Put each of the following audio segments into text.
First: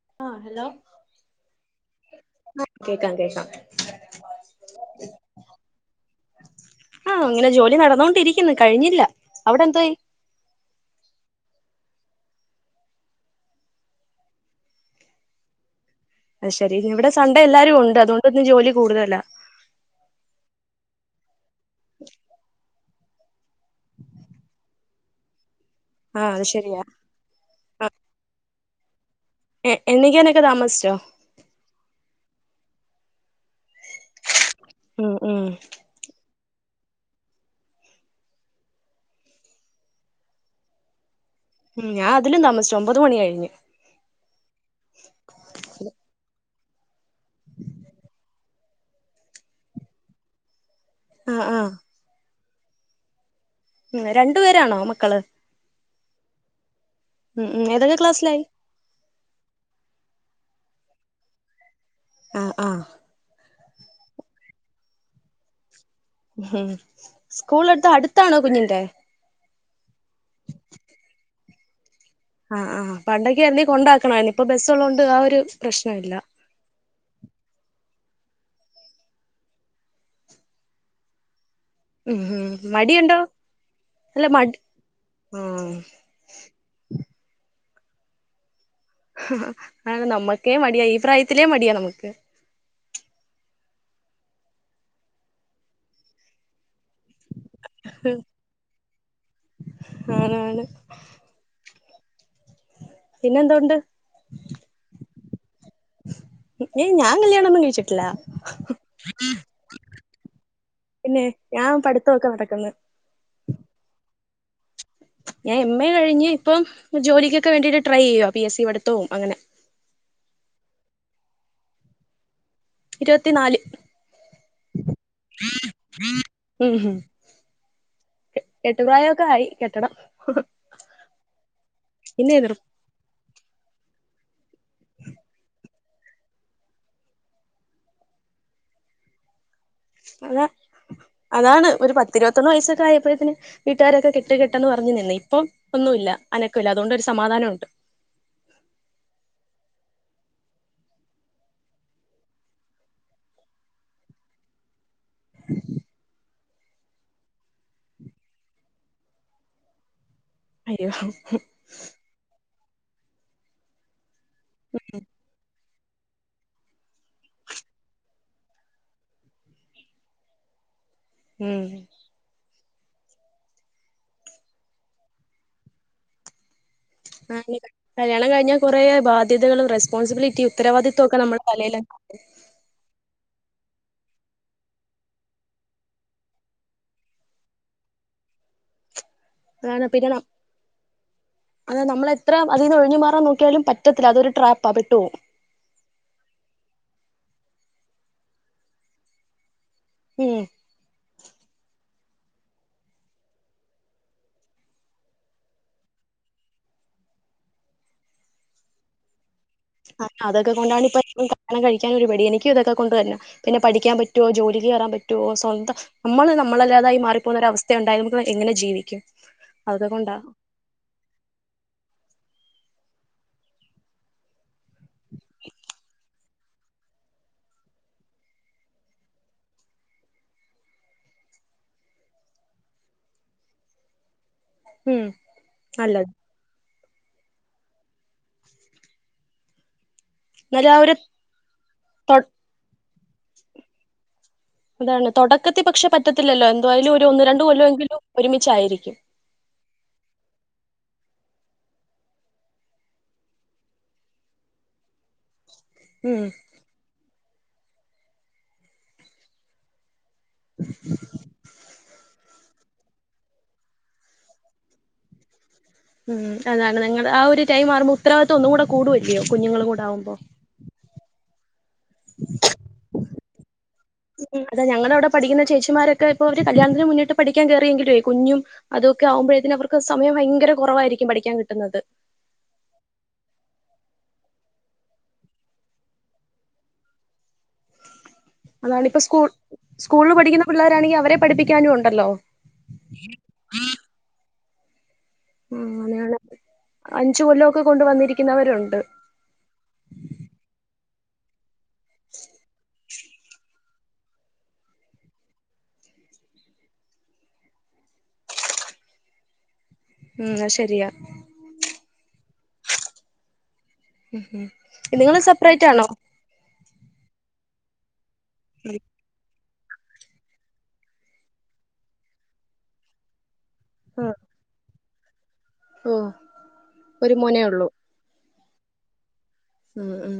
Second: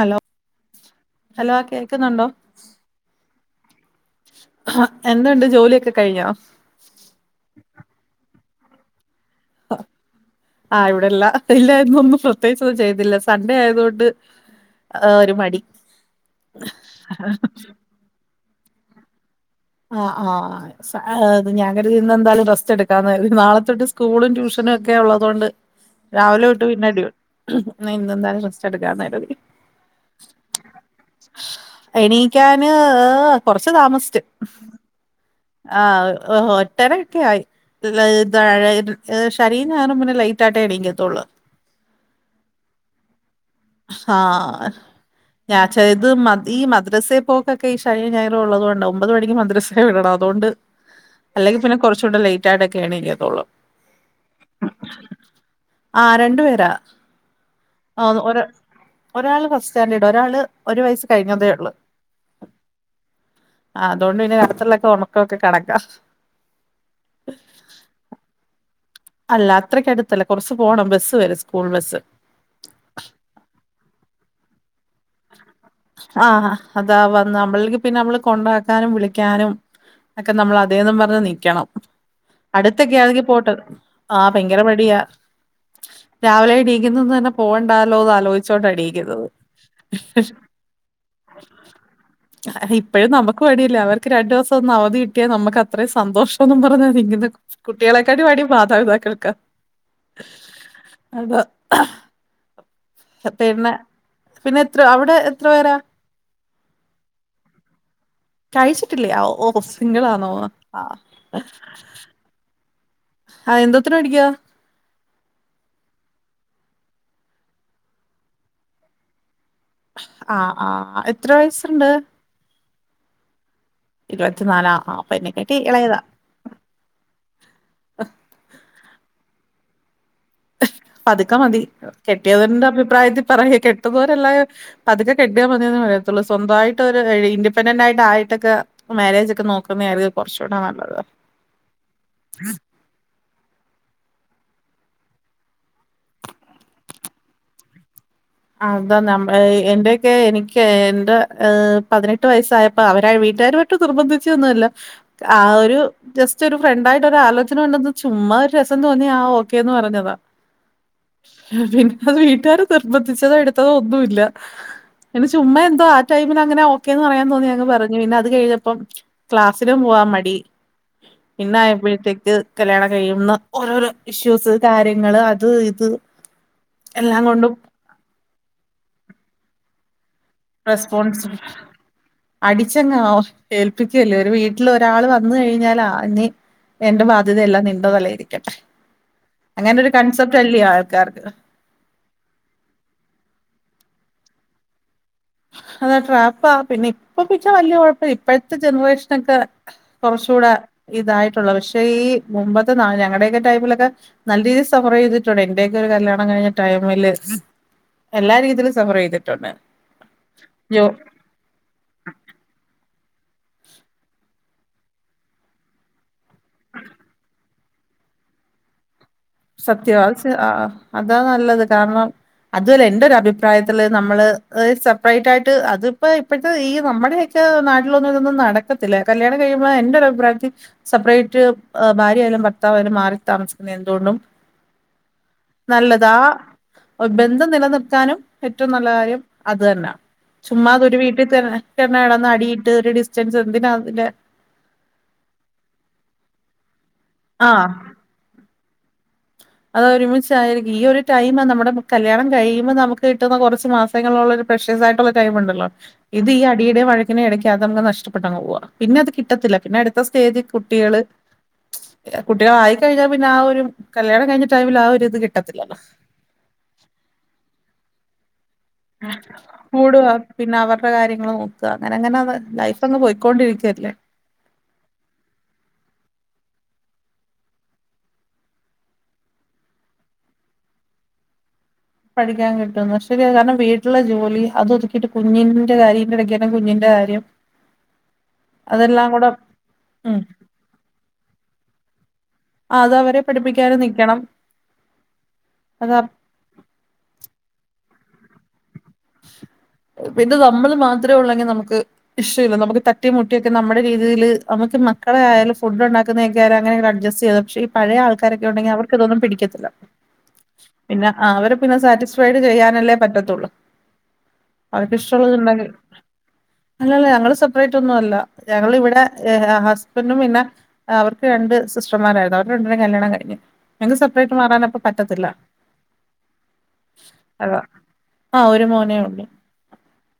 Hello hello കേക്കുന്നുണ്ടോ കേക്കാം കേക്കാം ഹ എന്തുണ്ട് ജോലിയൊക്കെ കഴിഞ്ഞോ ആഹ് അങ്ങനെ ജോലി നടന്നോണ്ടിരിക്കുന്നു കഴിഞ്ഞില്ല അവിടെ എന്തോയി ആഹ് ഇവിടെല്ല ഇല്ല എന്നൊന്നും പ്രത്യേകിച്ച്ഒന്നും ചെയ്തില്ല സൺഡേ ആയതൊണ്ട് ആഹ് ഒരു മടി അഹ് ശരി ഇവിടെ സൺഡേ എല്ലാരും ഉണ്ട് അതുകൊണ്ട് ഇന്ന് ജോലി കൂടുതലാ ആഹ് ആഹ് ആത് ഞാൻ കരുതി ഇന്ന് എന്തായാലും റസ്റ്റ് എടുക്ക ക്കാ കരുതി നാളത്തെ തൊട്ട് സ്കൂളും ട്യൂഷനും ഒക്കെ ഉള്ള തോണ്ട് ആഹ് അത് രാവിലെ തെട്ട് ശരിയാ പിന്നെ അടി ഹ്മ് ആഹ് ഇന്നെന്തായാലും റസ്റ്റ് എടുക്കാമെന്ന് കരുതി എ എണീക്കാനൊക്കെ താമസിച്ചോ എണീക്കാന്. കൊറച്ച് താമസിച്ചു ഉം ഉം ആ ഒട്ടേറെ ഒക്കെ ആയി [unintelligible] ഇത് ശനിയും ഞായറും പിന്നെ ലൈറ്റ് ആയിട്ടേ എണീക്കത്തൊള്ളൂ ഉം ഞൻ അതിലും താമസിച്ചു ഒമ്പത് മണി കഴിഞ്ഞു ആഹ് [unintelligible] ഇത് മ ഈ മദ്രസയിൽ പോക്കൊക്കെ ഈ ശനിയും ഞായറും ഉള്ളത് കൊണ്ടാവും മണിക്ക് മദ്രസയിൽ വിടണം അത്കൊണ്ട് ആഹ് അല്ലെങ്കി ആഹ് പിന്നെ കുറച്ചൂടെ ലേറ്റ് ആയിട്ടൊക്കെ എണീക്കത്തൊള്ളൂ ഉം രണ്ടു പേരാണോ മക്കള് ആ രണ്ടു പേരാ ഉം ഉം ഏതൊക്കെ ആ ഒര ക്ലാസ്സിലായി ഒരാൾ ഫസ്റ്റ് സ്റ്റാൻഡേർഡ് ഒരാള് ഒരു വയസ്സ് കഴിഞ്ഞതേ ഒള്ളു ആഹ് ആഹ് ആ അതൊണ്ട് പിന്നെ രാത്രിയിലുള്ളൊക്കെ ഉറക്കെമൊക്കെ കണക്കാ ഹ്മ്മ് സ്കൂള് അടത്ത് അടുത്താണോ കുഞ്ഞിന്റെ അല്ല അത്രയ്ക്ക് അടുത്തല്ല കുറച്ച് പോണം ബസ്സ് വരും സ്കൂൾ ബസ്സ് ആഹ് ആഹ് പണ്ടൊക്കെ എന്നുമീ കൊണ്ടാക്കണമായിരുന്നു ഇപ്പൊ ബസ്സ് ഉള്ളത് കൊണ്ട് ആ ഒരു പ്രശ്നം ഇല്ല ആഹ് അതാ വന്ന് നമ്മളക്ക് പിന്നെ നമ്മള് കൊണ്ടാക്കാനും വിളിക്കാനും ഒക്കെ നമ്മൾ അതെന്നും പറഞ്ഞ് നിക്കണം ഉം ഉം അടുത്തൊക്കെയ മടിയുണ്ടോ ആണെങ്കിൽ പോട്ട് അല്ല ആഹ് മടി ഭയങ്കരം മടിയാ ആഹ് രാവിലെഎണീക്കുന്നത് തന്നെ പോവണ്ടാല്ലോന്ന് ആലോയിച്ചു കൊണ്ട എണീക്കുന്നത് അ നമ്മക്കേ മടിയാ ഈ പ്രായത്തിലേ മടിയാ നമുക്ക് ഇപ്പോഴും നമുക്ക് മടിയല്ലേ അവർക്ക് രണ്ടു ദിവസം ഒന്ന് അവധി കിട്ടിയാൽ നമ്മക്ക് അത്രയും സന്തോഷ എന്നും പറഞ്ഞ നിക്കുന്നെ കുട്ടികളെക്കാളും മടി മാതാപിതാക്കൾക്കാ ആണാണ് അതാ ഹ് പിന്നെ പിന്നെ എത്ര അവിടെ എത്ര പേരാ ഏയ് ഞാൻ കല്യാണം ഒന്നും കഴിച്ചിട്ടില്ല കഴിച്ചിട്ടില്ലേ ഓ സിംഗിളാണോ ആഹ് പിന്നെ ഞാൻ പഠിത്തമൊക്കെ നടക്കുന്നു ആഹ് എന്തോത്തിന് പഠിക്ക്യ ഞാൻ എം എ കഴിഞ്ഞ് ഇപ്പം ജോലിക്കൊക്കെ വേണ്ടിട്ട് ട്രൈ ചെയ്യുവ പി എസ് സി പടുത്തവും അങ്ങനെ ആഹ് ആഹ് എത്ര വയസുണ്ട് ഇരുപത്തി നാല് ഇരുപത്തിനാലാ ആ അപ്പൊ എനിക്കെക്കെ ഇളയതാ ഉം ഹും കെട്ടു പ്രായൊക്കെ ആയി കെട്ടണം ഹ് പതുക്കെ മതി കെട്ടിയതിന്റെ അഭിപ്രായത്തിൽ പറയ കെട്ടുനേരെല്ലാം പതുക്കെ കെട്ടിയാൽ മതിയെന്നെ പറയത്തൊള്ളൂ സ്വന്തമായിട്ട് ഒരു ഇൻഡപെന്റന്റ് ആയിട്ട് ആയിട്ടൊക്കെ മാരേജ് ഒക്കെ നോക്കുന്നത് ആയിരിക്കും അതാ കുറച്ചുകൂടെ നല്ലത് അതാണ് ഒരു പത്തിരുപത്തൊന്ന് വയസൊക്കെ ആയപ്പോഴെത്തിന് വീട്ടുകാരൊക്കെ കെട്ട് കെട്ടെന്ന് പറഞ്ഞ് നിന്ന് ഇപ്പം ഒന്നുല്ല അനക്കമില്ല അതുകൊണ്ടൊരു സമാധാനം ഉണ്ട് അതാ നമ്മ എന്റെയൊക്കെ എനിക്ക് എന്റെ പതിനെട്ട് വയസ്സായപ്പോ അവരായ വീട്ടുകാർ ട്ട് നിർബന്ധിച്ചൊന്നുമല്ല ആ ഒരു ജസ്റ്റ് ഒരു ഫ്രണ്ടായിട്ട് ഒരു ആലോചന ഉണ്ടെന്ന് ചുമ്മാ ഒരു രസം തോന്നി ആ ഓക്കേന്ന് പറഞ്ഞതാ അയ്യോ ഹ് പിന്നെ അത് വീട്ടുകാർ നിർബന്ധിച്ചതോ എടുത്തതോ ഒന്നുമില്ല [inaudible] അത് ചുമ്മ എന്തോ ആ ടൈമിൽ അങ്ങനെ ഓക്കേന്ന് പറയാൻ തോന്നി അങ്ങു പറഞ്ഞു പിന്നെ അത് കഴിഞ്ഞപ്പം ക്ലാസിലും പോവാൻ മടി ഉം പിന്നെആയപ്പോഴത്തേക്ക് കല്യാണം കഴിയുന്ന ഓരോരോ ഇഷ്യൂസ് കാര്യങ്ങള് അത് ഇത്. എല്ലാം കൊണ്ടും കല്യാണം കഴിഞ്ഞാൽ കൊറെ ബാധ്യതകള് റെസ്പോൺസിബിലിറ്റിയും. ഉത്തരവാദിത്വമൊക്കെ റെസ്പോൺസ് നമ്മുടെ തലേല് അടിച്ചങ്ങ് ഏൽപ്പിക്കുല്ലേ ഒരു വീട്ടിൽ ഒരാള് വന്ന് കഴിഞ്ഞാലാ. എന്റെ ബാധ്യതയെല്ലാം നിന്റെ തലയിലിരിക്കട്ടെ അങ്ങനെ ഒരു കൺസെപ്റ്റ് അല്ലേ ആൾക്കാർക്ക്. അതെ നമ്മളെത്ര അതിൽന്ന് ഒഴിഞ്ഞു മാറാൻ നോക്കിയാലും പറ്റത്തില്ല അതൊരു ട്രാപ്പാ പെട്ടു പോവും. അതാ ട്രാപ്പാ പിന്നെ ഇപ്പൊ പിന്നെ വല്യ കുഴപ്പ ഇപ്പഴത്തെ ജനറേഷനൊക്കെ. ഉം കുറച്ചുകൂടെ ഇതായിട്ടുള്ളത് പക്ഷേ ഈ മുമ്പത്തെ നാള് ഞങ്ങളുടെയൊക്കെ ടൈമിലൊക്കെ. നല്ല രീതിയിൽ സഫർ ചെയ്തിട്ടുണ്ട് എന്റെയൊക്കെ ഒരു കല്യാണം കഴിഞ്ഞ ടൈമില്. എല്ലാ രീതിയിലും സഫർ ചെയ്തിട്ടുണ്ട്. അ അതൊക്കെ യ്യോ കൊണ്ടാണ് ഇപ്പ. [unintelligible] കല്ലാണം കഴിക്കൻ ഒരു മടി എനിക്കും ഇതൊക്കെ കൊണ്ട് തന്നെ പിന്നെ പഠിക്കാൻ പറ്റുവോ ജോലിക്ക് കയറാൻ പറ്റുമോ സ്വന്തം. നമ്മള് നമ്മളല്ലാതായി മാറിപ്പോകുന്ന ഒരു അവസ്ഥ ഉണ്ടായ നമ്മൾ എങ്ങനെ ജീവിക്കും. അതൊക്കെ സത്യവാ കൊണ്ടാ ആഹ് അതാ നല്ലത് കാരണം. അതുല്ല എന്റെ ഒരു അഭിപ്രായത്തില് നമ്മള് സെപ്പറേറ്റ് ആയിട്ട് അതിപ്പോ ഇപ്പോഴത്തെ ഈ നമ്മുടെ. മറ്റ് നാട്ടിലൊന്നും ഇതൊന്നും നടക്കത്തില്ല കല്യാണം കഴിയുമ്പോൾ എന്റെ ഒരു അഭിപ്രായത്തിൽ. സെപ്പറേറ്റ് ഭാര്യ ആയാലും ഭർത്താവായാലും മാറി താമസിക്കുന്നത് എന്തുകൊണ്ടും. ഉം. നല്ലത് നല്ലതാ ബന്ധം നിലനിർത്താനും ഏറ്റവും നല്ല കാര്യം അത് തന്നെയാ. എന്നാലും ആ ഒരു ചുമ്മാതൊരു വീട്ടിൽചെന്ന് തൊ കിടന്ന് അടിയിട്ട് ഒരു ഡിസ്റ്റൻസ് എന്തിനാ അതില്. അതാണ് തുടക്കത്തിൽ പക്ഷെ പറ്റത്തില്ലല്ലോ എന്തായാലും ഒരു ഒന്ന് രണ്ട് ആഹ് കൊല്ലമെങ്കിലും ഒരുമിച്ചായിരിക്കും. അതാ ഒരുമിച്ചായിരിക്കും ഈ ഒരു ടൈമാ നമ്മുടെ കല്യാണം കഴിയുമ്പോ നമ്മുക്ക് കിട്ടുന്ന കുറച്ച് മാസം. പെങ്ങളുള്ളൊരു പ്രശ്യസായിട്ട്. ടൈമുണ്ടല്ലോ ഉം ഇത് ഈ അടിയുടെ വഴക്കിന്റെയും ഇടയ്ക്ക് അതങ്ങ് നഷ്ടപ്പെട്ടങ്ങ് പോവാ പിന്നെ അത് കിട്ടത്തില്ല പിന്നെ അടു. അടുത്ത സ്റ്റേജിൽ കുട്ടികൾ കുട്ടികൾ ആയിക്കഴിഞ്ഞാൽ പിന്നെ ആ ഒരു കല്യാണ. കഴിഞ്ഞ ടൈമിൽ ആ ഒരു ഇത് കിട്ടത്തില്ല. ഉം അതാണ് നിങ്ങളുടെ ആ ഒരു ടൈം ആകുമ്പോ. ഉത്തരവാതിത്തം ഒന്ന് കൂടെ കൂടും. കൂടുക പിന്നെ അവരുടെ കാര്യങ്ങൾ നോക്കുക അങ്ങനെ അങ്ങനെ ലൈഫ്. അങ്ങ് പോയിക്കൊണ്ടിരിക്കുവല്ലേ. അത ഞങ്ങള അവിടെ പഠിക്കുന്നേ ചേച്ചിമാരൊക്കെ ഇപ്പോ അവര് കല്യാണത്തിന് മുന്നിട്ട് പഠിക്കാൻ കേറിയെങ്കിലുവേ കുഞ്ഞും. അതൊക്കെ ആകുമ്പഴത്തേന് അവർക്ക് സമയം ഭയങ്കര കുറവായിരിക്കും പഠിക്കാൻ കിട്ടുന്നത്. പഠിക്കാൻ കിട്ടുന്നത് ശരിയാ കാരണം വീട്ടിലുള്ള ജോലി അത് ഒതുക്കിട്ട് കുഞ്ഞിന്റെ കാര്യം ഇതിന്റെ ഇടക്ക് തന്നെ കുഞ്ഞിന്റെ കാര്യം. [inaudible] അതാണ് ഇപ്പ അതെല്ലാം സ്കൂൾ കൂടെ സ്കൂളിൽ ഉം പഠിക്കുന്ന പിള്ളേരാണെങ്കിൽ അവരെ പഠിപ്പിക്കാനും ഉണ്ടല്ലോ. ആഹ് അത് അവരെ പഠിപ്പിക്കാനും നിക്കണം. ഉം അത് അങ്ങനെയാണ് അഞ്ച് കൊല്ലമൊക്കെ കൊണ്ട് വന്നിരിക്കുന്നവരുണ്ട്. പിന്നെ നമ്മള് മാത്രമേ ഉള്ളെങ്കിൽ നമുക്ക് വിഷയ ഇല്ല നമുക്ക്. തട്ടീംമുട്ടിയൊക്കെ നമ്മുടെ രീതിൽ നമ്മുക്ക് മക്കളായലും ഫുഡ് ഉണ്ടാക്കുന്നതക്കെയായാലും അങ്ങനെയൊരു അഡ്ജസ്റ്റ് ചെയ്ത് പക്ഷെ. പഴയ ആൾക്കാരൊക്കെ ഉണ്ടെങ്കിൽ അവർക്ക് ഇതൊന്നും പിടിക്കത്തില്ല. ഉം അത് ശരിയാ. ആഹ് അവര് പിന്നെ സാറ്റിസ്ഫൈഡ് ചെയ്യാനല്ലേ പറ്റത്തള്ളൂ. ഉം ഉം അവർടെ നിങ്ങള് സെപ്പറേറ്റ് ഇഷ്ടള്ളത്ണ്ടെങ്കിൽ ആണോ അല്ലല്ല ഞങ്ങള് സെപ്പറേറ്റ് ഒന്നും അല്ല ഞങ്ങളിവിടെ ഏഹ് ഹസ്ബൻഡും പിന്നെ അവർക്ക് രണ്ട് സിസ്റ്റർമാരായിരുന്നു അവര് രണ്ടരും കല്യാണം കഴിഞ്ഞു. ഞങ്ങക്ക് ആഹ് സെപ്പറേറ്റ് മാറൻപ്പ പറ്റത്തില്ല. ഓഹ് ഒരു മോനേ അതാ ഒള്ളൂ. ആഹ് ഒരു മോനേ ഉള്ള് ഉം ഉം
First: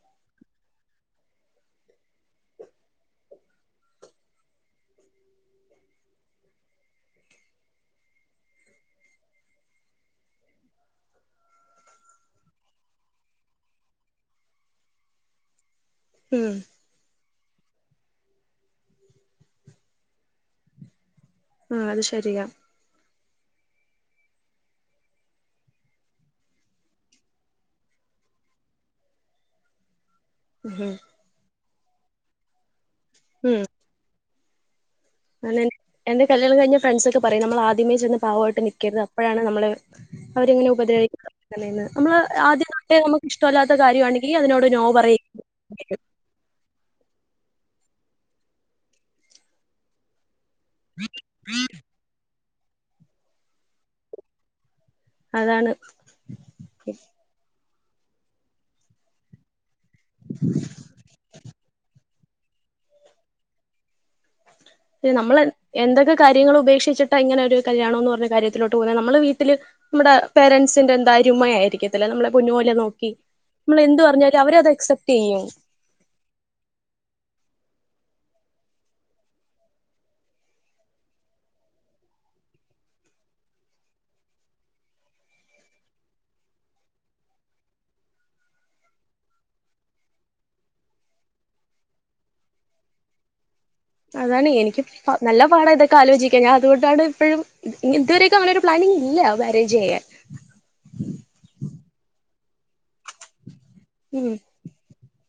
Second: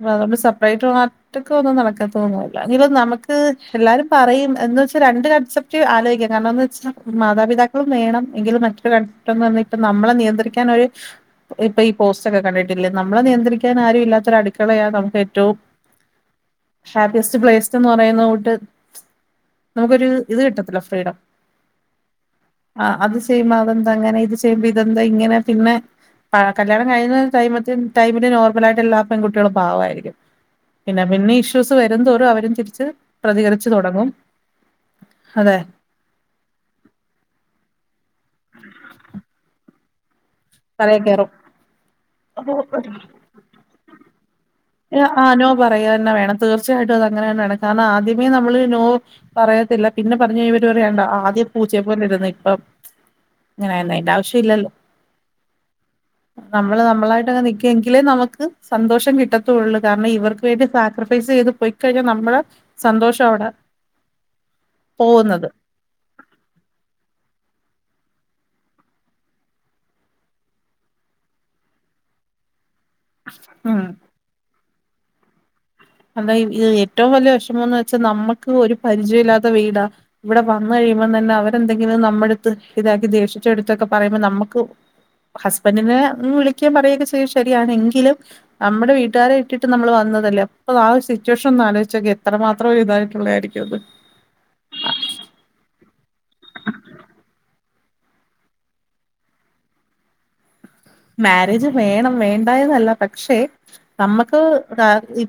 പ്പ അതൊണ്ട് സെപ്പറേറ്റ് ഒറ്റൊക്കെ ഒന്നും നടക്കത്തൊന്നുല്ല എങ്കിലും നമുക്ക് എല്ലാരും പറയും എന്ന് വെച്ച രണ്ട് കൺസെപ്- ക്കി ആലോയിക്ക കാരണംന്ന് വെച്ചാ മാതാപിതാക്കളും വേണം എങ്കിലും മറ്റൊരു ഘട്ടം വന്ന് നമ്മളെ നിയന്ത്രിക്കാൻ ഒരു ഇപ്പൊ ഈ പോസ്റ്റ് ഒക്കെ കണ്ടിട്ടില്ലേ നമ്മളെ നിയന്ത്രിക്കാൻ ആരും ഇല്ലാത്ത ഒരട് ക്കളേയാണ് നമുക്ക് ഏറ്റവും ഉം ഹാപ്പിസ്റ്റ് പ്ലേസ് എന്ന് പറയുന്ന കൂട്ട് നമുക്കൊരു ഇത് കിട്ടത്തില്ല ഫ്രീഡം. ആഹ് അത് ശരിയാ ആഹ് അത് ചെയ്യുമ്പോ അതെന്താ അങ്ങനെ ഇത് ചെയ്യുമ്പോ ഇതെന്താ ഇങ്ങനെ പിന്നെ ആഹ് കല്യാണം കഴിഞ്ഞ ടൈമത്തി ടൈമില് നോർമലായിട്ടെല്ലാം പെൺകുട്ട്യള് പാവായിരിക്കും ഉം പിന്നെ പിന്നെ ഇഷ്യൂസ് വരുംന്തോറും അവരും തിരിച്ച് പ്രതികരിച്ചു തൊടങ്ങും അങ്ങനെ എന്റെ കല്യാണം കഴിഞ്ഞ ഫ്രണ്ട്സ് ഒക്കെ പറയും നമ്മൾ ആദ്യമേ ചെന്ന് പാവമായിട്ട് നിക്കര്ത് അപ്പഴാണ് നമ്മൾ അവരെങ്ങനെ തലേ കയറും ഉപദ്രവിക്ക [unintelligible] നമ്മള് അപ്പൊ ആദ്യം തൊട്ടേ നമുക്ക് ഇഷ്ട അല്ലാത്ത കാര്യാണെങ്കിൽ അതിനോട് നോ പറയും ആഹ് നോ പറയന്നെ വേണം തീർച്ചയായിട്ടും അത് അങ്ങനെതന്നെ വേണം കാരണം ആദ്യമേ നമ്മള് നോ പറയത്തില്ല പിന്നെ പർഞ്ഞ [unintelligible] [unintelligible] ആദ്യം പൂച്ചയെ പോലെ ഇരുന്ന് ഇപ്പം ഇങ്ങനായി അയിന്റെ ആവശ്യം ഇല്ലല്ലോ. അതാണ് നമ്മള് നമ്മളായിട്ടങ്ങ് നിക്കുങ്കില് നമുക്ക് സന്തോഷം കിട്ട ത്തള്ളൂ കാരണം ഇവർക്ക് വേണ്ടി സാക്രിഫൈസ് ചെയ്ത് പോയി കഴിഞ്ഞാൽ നമ്മള സന്തോഷം അവടെ പിന്നെ നമ്മൾ എന്തൊക്കെ കാര്യങ്ങൾ ഉപേക്ഷിച്ചിട്ടാ ഇങ്ങനെ ഒരു കല്യാണം ന്നു പർഞ്ഞ കാര്യത്തിലോട്ട് പോണേ നമ്മള് വീട്ടില് നമ്മടെ പേരന്റ്സിന്റെ എന്തായരുമ്മയായിരിക്കത്തില്ലേ നമ്മളെ പൊന്നു പോലെ നോ നമ്മൾ ഉം എന്ത് പറഞ്ഞാലും അവര് അത് അക്സെപ്റ്റ് യ്യും. അതാ ഏറ്റവും വല്ല്യ വെഷമംന്ന് വെച്ചാ നമ്മക്ക് ഒരു പരിചയവും ഇല്ലാത്ത വീടാ. ഇവടെ വന്ന് കഴിയുമ്പം തന്നെ അവരെന്തെങ്കിലും നമ്മുടെടുത്ത് ഇതാക്കി ദേഷിച്ചെടുത്തൊക്കെ പറയുമ്പോ നമ്മക്ക് ഹസ്ബൻഡിനെ വിളിക്ക പറയുക ശേഷം ശെരിയാണ് എങ്കിലും നമ്മടെ വീട്ടുകാരെ ഇട്ടിട്ട് നമ്മള് വന്നതല്ലേ. അപ്പ ആഹ് സിറ്റുവേഷൻ ഒന്ന് ആലോചിച്ചോക്ക്യ എത്രമാത്രം ഇതായിട്ടുള്ളയിരിക്കും അത്? അതാണ് എനിക്ക് പ നല്ല പാടാ ഇതൊക്കെ ആലോചിക്കാൻ ഞാൻ അതുകൊണ്ടാണ് ഇപ്പഴും ഇതുവരെക്കെ അങ്ങനൊരു പ്ലാനിങ് ഇല്ല മാരേജ് യ്യാൻ. മാരേജ് വേണം വേണ്ടായെന്നല്ല പക്ഷെ ഉം നമ്മക്ക് താ ഇ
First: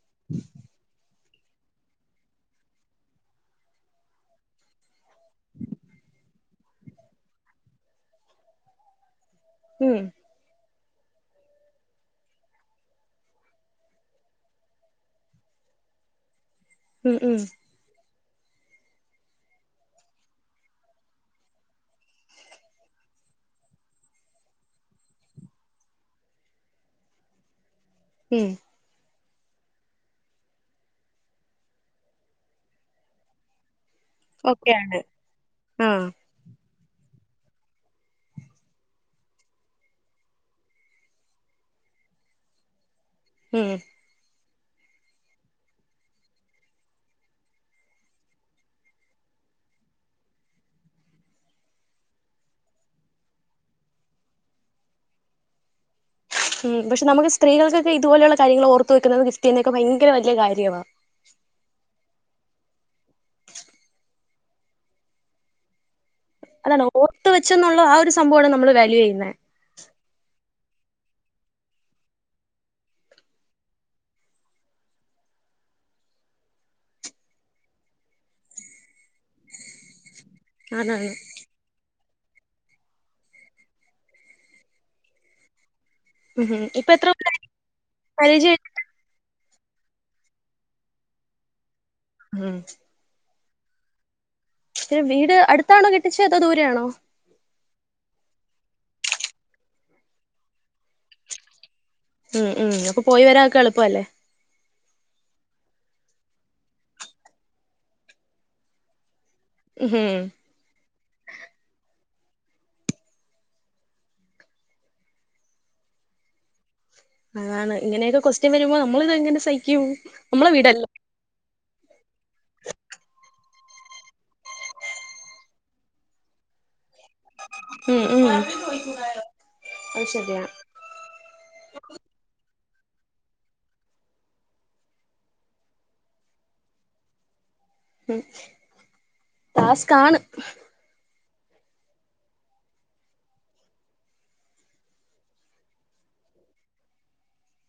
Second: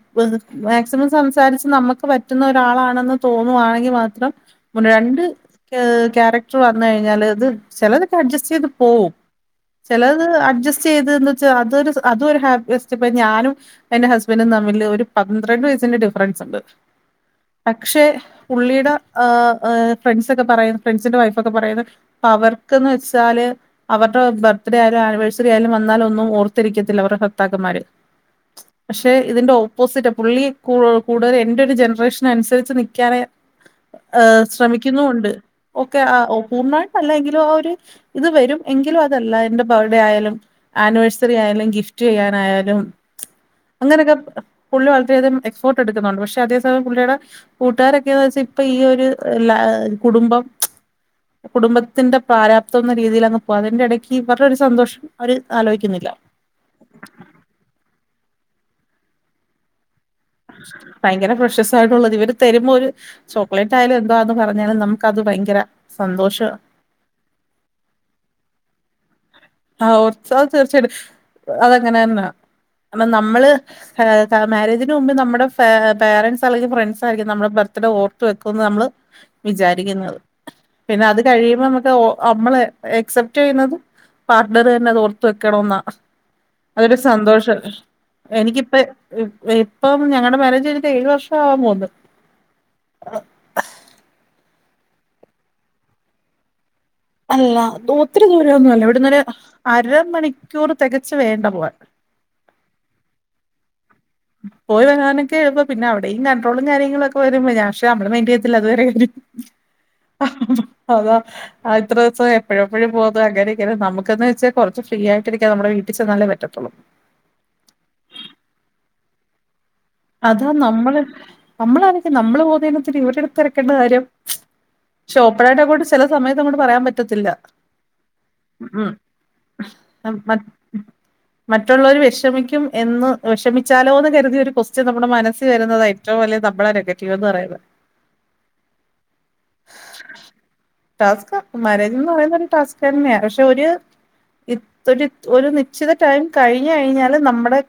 മാക്സിമം സംസാരിച്ച് നമ്മക്ക് പറ്റുന്ന ഒരാളാണെന്ന് തോന്നുവാണെങ്കിൽ മാത്രം [unintelligible] രണ്ട് ഏഹ് ക്യാരക്ടർ വന്ന് കഴിഞ്ഞാൽ അത് ചെലതൊക്കെ അഡ്ജസ്റ്റ് ചെയ്ത് പോവും. ഉം ചെല ത് അഡ്ജസ്റ്റ് ചെയ്ത് ന്ന് വെച്ചാൽ അത് ഒര് അതും ഒരു [unintelligible] ഇപ്പോ ഞാനും എന്റെ ഹസ്ബൻഡും തമ്മില് ഒരു പന്ത്രണ്ട് വയസ്സിന്റെ ഡിഫറൻസ് ണ്ട്. ഉം ഉം പക്ഷെ പുള്ളിയുടെ ആഹ ഫ്രണ്ട്സൊക്കെ പറയുന്നു ഫ്രണ്ട്സിന്റെ വൈഫൊക്കെ പറയുന്നു അവർക്ക്ന്ന് വെച്ചാല് അവരുടെ ബർത്ത്ഡേ ആയ- ആനിവേഴ്സറി ആയാലും വന്നാലും ഒന്നും ഓർത്തിരിക്കത്തില്ല അവരുടെ ഭർത്താക്കന്മാര് ഏയ് പക്ഷെ ഇതിന്റെ ഓപ്പോസിറ്റാ പുള്ളി കൂടുതൽ എന്റെ ഒരു ജനറേഷൻ അനുസരിച്ച് നിൽക്കാനെ ഏഹ് ഒക്കെയാണ്. ശ്രമിക്കുന്നു ഉണ്ട് ഒക്കെ ആഹ് ആഹ പൂർണ- അല്ലെങ്കിലും ആഹ ഒരു ഇത് വരും എങ്കിലും അതല്ലാ എൻ്റെ ബർഡേ ആയാലും ആനിവേഴ്സറി ആയാലും ഗിഫ്റ്റ് ചെയ്യാനായാലും ഉം അങ്ങനെയൊക്കെ പുള്ളി വളരെയധികം എഫേർട്ട് എടുക്കുന്നുണ്ട് പക്ഷെ അതേ സമയം പുള്ളിയുടെ കൂട്ടുകാരൊക്കെയന്ന് വെച്ചാ ഇപ്പ ഈ ഒരു എല്ലാ കുടുംബം കുടുംബത്തിന്റെ പ്രാരാബ്ദം എന്ന രീതിയിലങ്ങ് പോകും അതിന്റെ ഇടയ്ക്ക് [unintelligible] രടെ ഒരു സന്തോഷം അവർ ആലോചിക്കുന്നില്ല ഉം പക്ഷെ നമുക്ക് സ്ത്രീകൾക്കൊക്കെ ഇതുപലുള്ള കാര്യങ്ങൾ ഓർത്ത് വെുന്നത് ഗിഫറ്റ് ചെയ്യുന്നൊക്കെ ഭയങ്കര വലിയ കാര്യവാ ഭയങ്കര ഫ്രഷസായിട്ടുള്ളത് ഇവര് തരുമ്പോ ഒരു- ചോക്ലേറ്റ് ആയാലും എന്താന്ന് പറഞാല് നമുക്കത് ഭയങ്കര സന്തോഷം അതാണ് ഓർത്ത് വെച്ചെന്നുള്ള ആഹ ഒരു സംഭവമാണ് നമ്മള് വാല്യൂ ചെയ്യുന്നത് ആഹ ഓർത്ത് അത് തീർച്ചയായിട്ടും അതെങ്ങനെ തന്നാ അല്ല നമ്മള് അതായത് മാര്യേജിന് മുമ്പ് നമ്മുടെ പേ-പേരന്റെസ് അല്ലെങ്കിൽ ഫ്രണ്ട്സ് ആയിരിക്കും നമ്മളെ ബർത്ത്ഡേ ഓർത്ത് വെക്കുന്നത് നമ്മള് വിചാരിക്കുന്നു പിന്നെ അതാണ്. അത് കഴിയുമ്പോ നമുക്ക് നമ്മള് എക്സെപ്റ്റ് ചെയ്യുന്നത് പാർട്ട്ണർ തന്നെ അതോർത്ത് വെക്കണംന്നാ ഉം ഉം ഇപ്പൊ അതൊരു എത്ര കൊല്ലായി സന്തോഷാ മാരേജ് കഴിഞ്ഞിട്ട്? എനിക്കിപ്പ- ഉം- ഇപ്പം ഞങ്ങളുടെ മാര്യേജ് കഴിഞ്ഞിട്ട് ഏഴ് വർഷം ആവാൻ പോകുന്നു. ഉം ഇ വീട് അടുത്താണോ കെട്ടിച്ചേ അതോ ദൂരെ ആണോ അല്ല ഒത്തിരി ദൂരൊന്നുല്ല ഇവിട്ന്ന് ഒരു അരമണിക്കൂർ തികച്ച് വേണ്ട പോവാൻ. ഉം ഉം അപ്പൊ പോയി വരാ ഒക്കെ എളുപ്പം അല്ലേ പോയി വരാനൊക്കെ എളുപ്പാ പിന്നെ അവിടെയും കൺഡ്രോളും കാര്യങ്ങളൊക്കെ വരുമ്പം ഞാ പക്ഷേ ഞമ്മള് മെന്റ് ചെയ്യത്തില്ല അത് വേറെ കാര്യം ഉം അഹ ഹ ഹ അതാ ആഹ ഇത്രയും ദിവസം എപ്പയും എപ്പയും പോകാ അങ്ങനെയൊക്കെ നമുക്കന്ന് വെച്ചാൽ കുറച്ച് ഫ്രീ ആയിട്ട് ഇരിക്കാൻ നമ്മുടെ വീട്ടിൽ ചെന്നാലേ പറ്റത്തുള്ളൂ. ആണ് ഇങ്ങനെയൊക്കെ കൊസ്റ്റ്യൻ വരുമ്പോ നമ്മള് ഇതെങ്ങനെ സഹിക്കും. അതാ നമ്മളെ വീടല്ലേ? നമ്മള് നമ്മള് ആലോചിക്കാ നമ്മള് പോവുന്നതിന് ത്തിരി ഇവരിത് തെരക്കേണ്ട കാര്യം [unintelligible] ഓപ്പണയിട്ടങ്ങോട്ട് ചില സമയത്ത് അങ്ങോട്ട് പറയാൻ പറ്റത്തില്ല ഉം ഉം ഉം അത് ശരിയാ. [unintelligible] മറ്റുള്ളവര് വിഷമിക്കും എന്ന് വിഷമിച്ചാലോന്ന്‌ കരുതി ഒരു കൊസ് - ച്ച് നമ്മുടെ മനസ്സി വരുന്നതാ ഏറ്റവും വലിയ നമ്മളെ നെഗറ്റീവ് എന്ന് പറയുന്നത്. ഉം ടാസ്ക്കാണ് ടാസ്കാ മാരേജ്ന്ന് പറയുന്നത് ഒരു ടാസ്ക് തന്നെയാ പക്ഷെ ഒരു ഇ ഒരു -ഒരു നിശ്ചിത ടൈം കഴിഞ്ഞു കഴിഞ്ഞാല് നമ്മുടെ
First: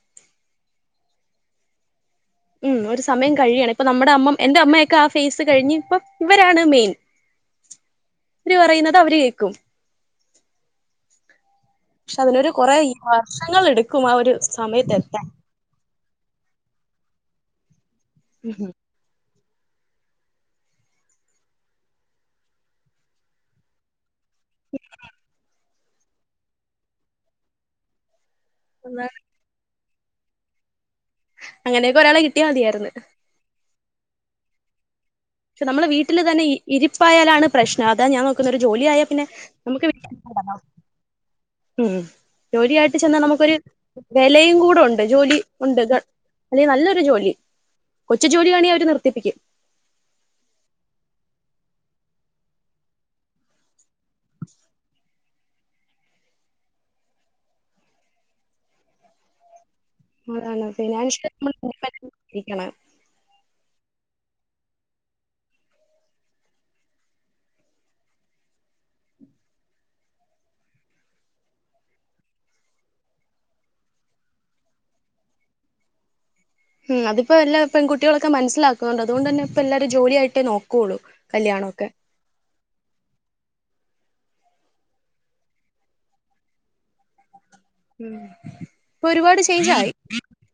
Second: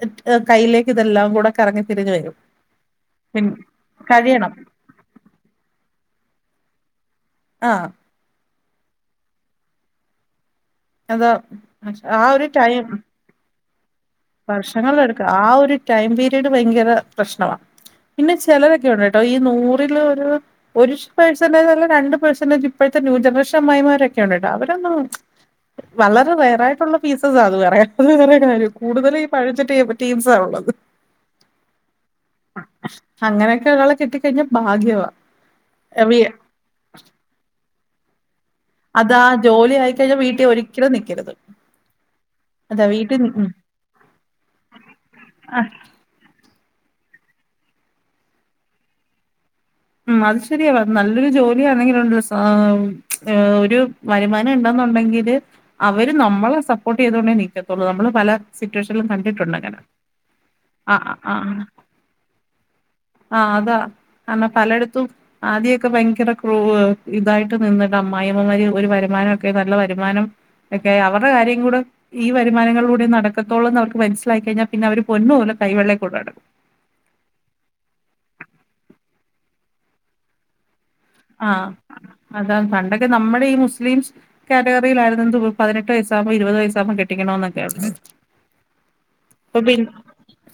[unintelligible] കയ്യിലേക്ക് ഇതെല്ലാം കൂടെ കറങ്ങി തിരിഞ്ഞ് വരും. ഉം ഒരു സമയം പി കഴിയാണ് ഇപ്പൊ നമ്മുടെ അമ്മ കഴിയണം എന്റെ അമ്മയൊക്കെ ആഹ ഫേസ് കഴിഞ്ഞ് ഇപ്പം ഇവരാണ് മെയിൻ. ആഹ് ഓര് പറയുന്നത് അവര് കേക്കും. അതാ പക്ഷെ ആഹ ഒരു അതിനൊരു കൊറേ ടൈം വർഷങ്ങൾ എടുക്കും ആ ഒരു സമയത്ത് എത്താൻ വർഷങ്ങളെടുക്കും ആഹ ഒരു ടൈം പീരീഡ് ഭയങ്കര പ്രശ്നമാണ് പിന്നെ ചിലരൊക്കെ ഉണ്ട് കെട്ടോ ഈ നൂറിൽ ഒരു. ഒരു പേഴ്സന്റെജ അല്ല രണ്ട് പേഴ്സന്റെജ് ഇപ്പോഴത്തെ ന്യൂ ജനറേഷൻ അമ്മായിമാരൊക്കെ ഉണ്ട് കേട്ടോ അവരൊന്നും വളരെ റെയറായിട്ടുള്ള പീസ്സസാ അത് വെറേ അത് വേറെ കാര്യം കൂടുതല് പഴഞ്ചൻ ടീ -ടീംസാണ് ഉള്ളത് അങ്ങനെയൊക്കെ ഒരാളെ കിട്ടിയാ മതിയായിരുന്നു അങ്ങനെയൊക്കെ ഒരാളെ കിട്ടി കഴിഞ്ഞാ ഭാഗ്യവാ. പക്ഷെ നമ്മളെ വീട്ടിലെ തന്നെ ഇരിപ്പായാലാണ് പ്രശ്നം അതാ ഞാ നോ ഒരു ജോലിയ ആയ പിന്നെ നമുക്ക് വീട്ടോ ചിലർ നിക്കരുത്. ഉം അതാ ജോലിയായിട്ട് വീട്ടിൽ ചെന്നാൽ ഉം നമുക്കൊരു വെലയും കൂടെ ഉണ്ട് ജോലി ഉണ്ട് ഗ അല്ലെ നല്ലൊരു ജോലി കൊച്ചു ജോലിയാണെ അവര് നിർത്തിപ്പിക്കും ഉം അത് ശെരിയാവാ നല്ലൊരു ജോലിയാണെങ്കിലോ സാ -ഒരു വരുമാനം ഉണ്ടെന്നുണ്ടെങ്കില്. അവര് നമ്മളെ സപ്പോർട്ട് ചെയ്തുകൊണ്ടേ നീക്കത്തുള്ളൂ നമ്മള് പല സിറ്റുവേഷനിലും കണ്ടിട്ടുണ്ട് അങ്ങനെ. അതാണ് ആഹ് ആഹ് പിന്നെ ആഹ് [unintelligible] ആഹ് അതാ കാരണം പലയിടത്തും. ആദ്യൊക്കെ ഭയങ്കര ക്രൂവ് ഇതായിട്ട് നിന്നിട്ട് അമ്മായിമ്മമാര് ഒരു വരുമാനംക്കെ നല്ല വരുമാനം. ക്കെ അവരുടെ കാര്യം കൂടെ. ഈ വരുമാനങ്ങളിലൂടെ നടക്കത്തുള്ളൂന്ന് അവർക്ക് മനസ്സിലായി കഴഞ്ഞാ പിന്നെ അവര് പൊന്ന് പോല കൈെവെള്ളളയിൽ കൊണ്ട് നടക്കും. ഉം അതിപ്പോ എല്ലാ പെങ്കുട്ടികളൊക്കെ മനസ്സിലാക്കുന്നുണ്ട് അതുകൊണ്ട് തന്നെ ഇപ്പൊ എല്ലാരും ജോലിയായിട്ടേ നോക്കുള്ളൂ ആഹ് കല്യാണമൊക്കെ അതാണ് പണ്ടൊക്കെ ന്നമ്മടെ ഈ മുസ്ലംസ് കാറ്റഗറിയിലായിരുന്നു എന്തു പതിനെട്ട് വയസ്സാമ്പോ ഇരുപത് വയസ്സാകുമ്പോ കെട്ടി കെട്ടിക്കണോന്നൊക്കെ ഉണ്ട് ഉം ഇപ്പൊ ഒരുപാട് ചേഞ്ച് ഇപ്പോപിൻ ആയി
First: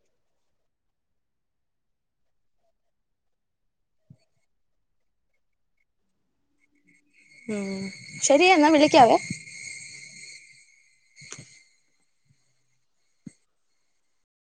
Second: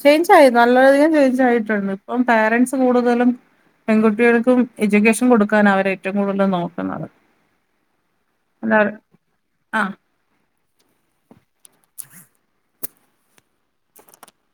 ചേയ്ഞ്ചായി ന്നല്ലെഅധികം ചേയ്ഞ്ചായിട്ടുണ്ട് ഇപ്പം പേരെൻസ് കൂടുതലും പെൺകുട്ടികൾക്കും എജൂക്കേഷൻ കൊടുക്കാന അവർഏറ്റവും കൂടുതൽ നോക്കുന്നത്. ഉം ശെരി അല്ലാതെ എന്നാവിളിക്കാവേ. ആഹ് [inaudible] [inaudible]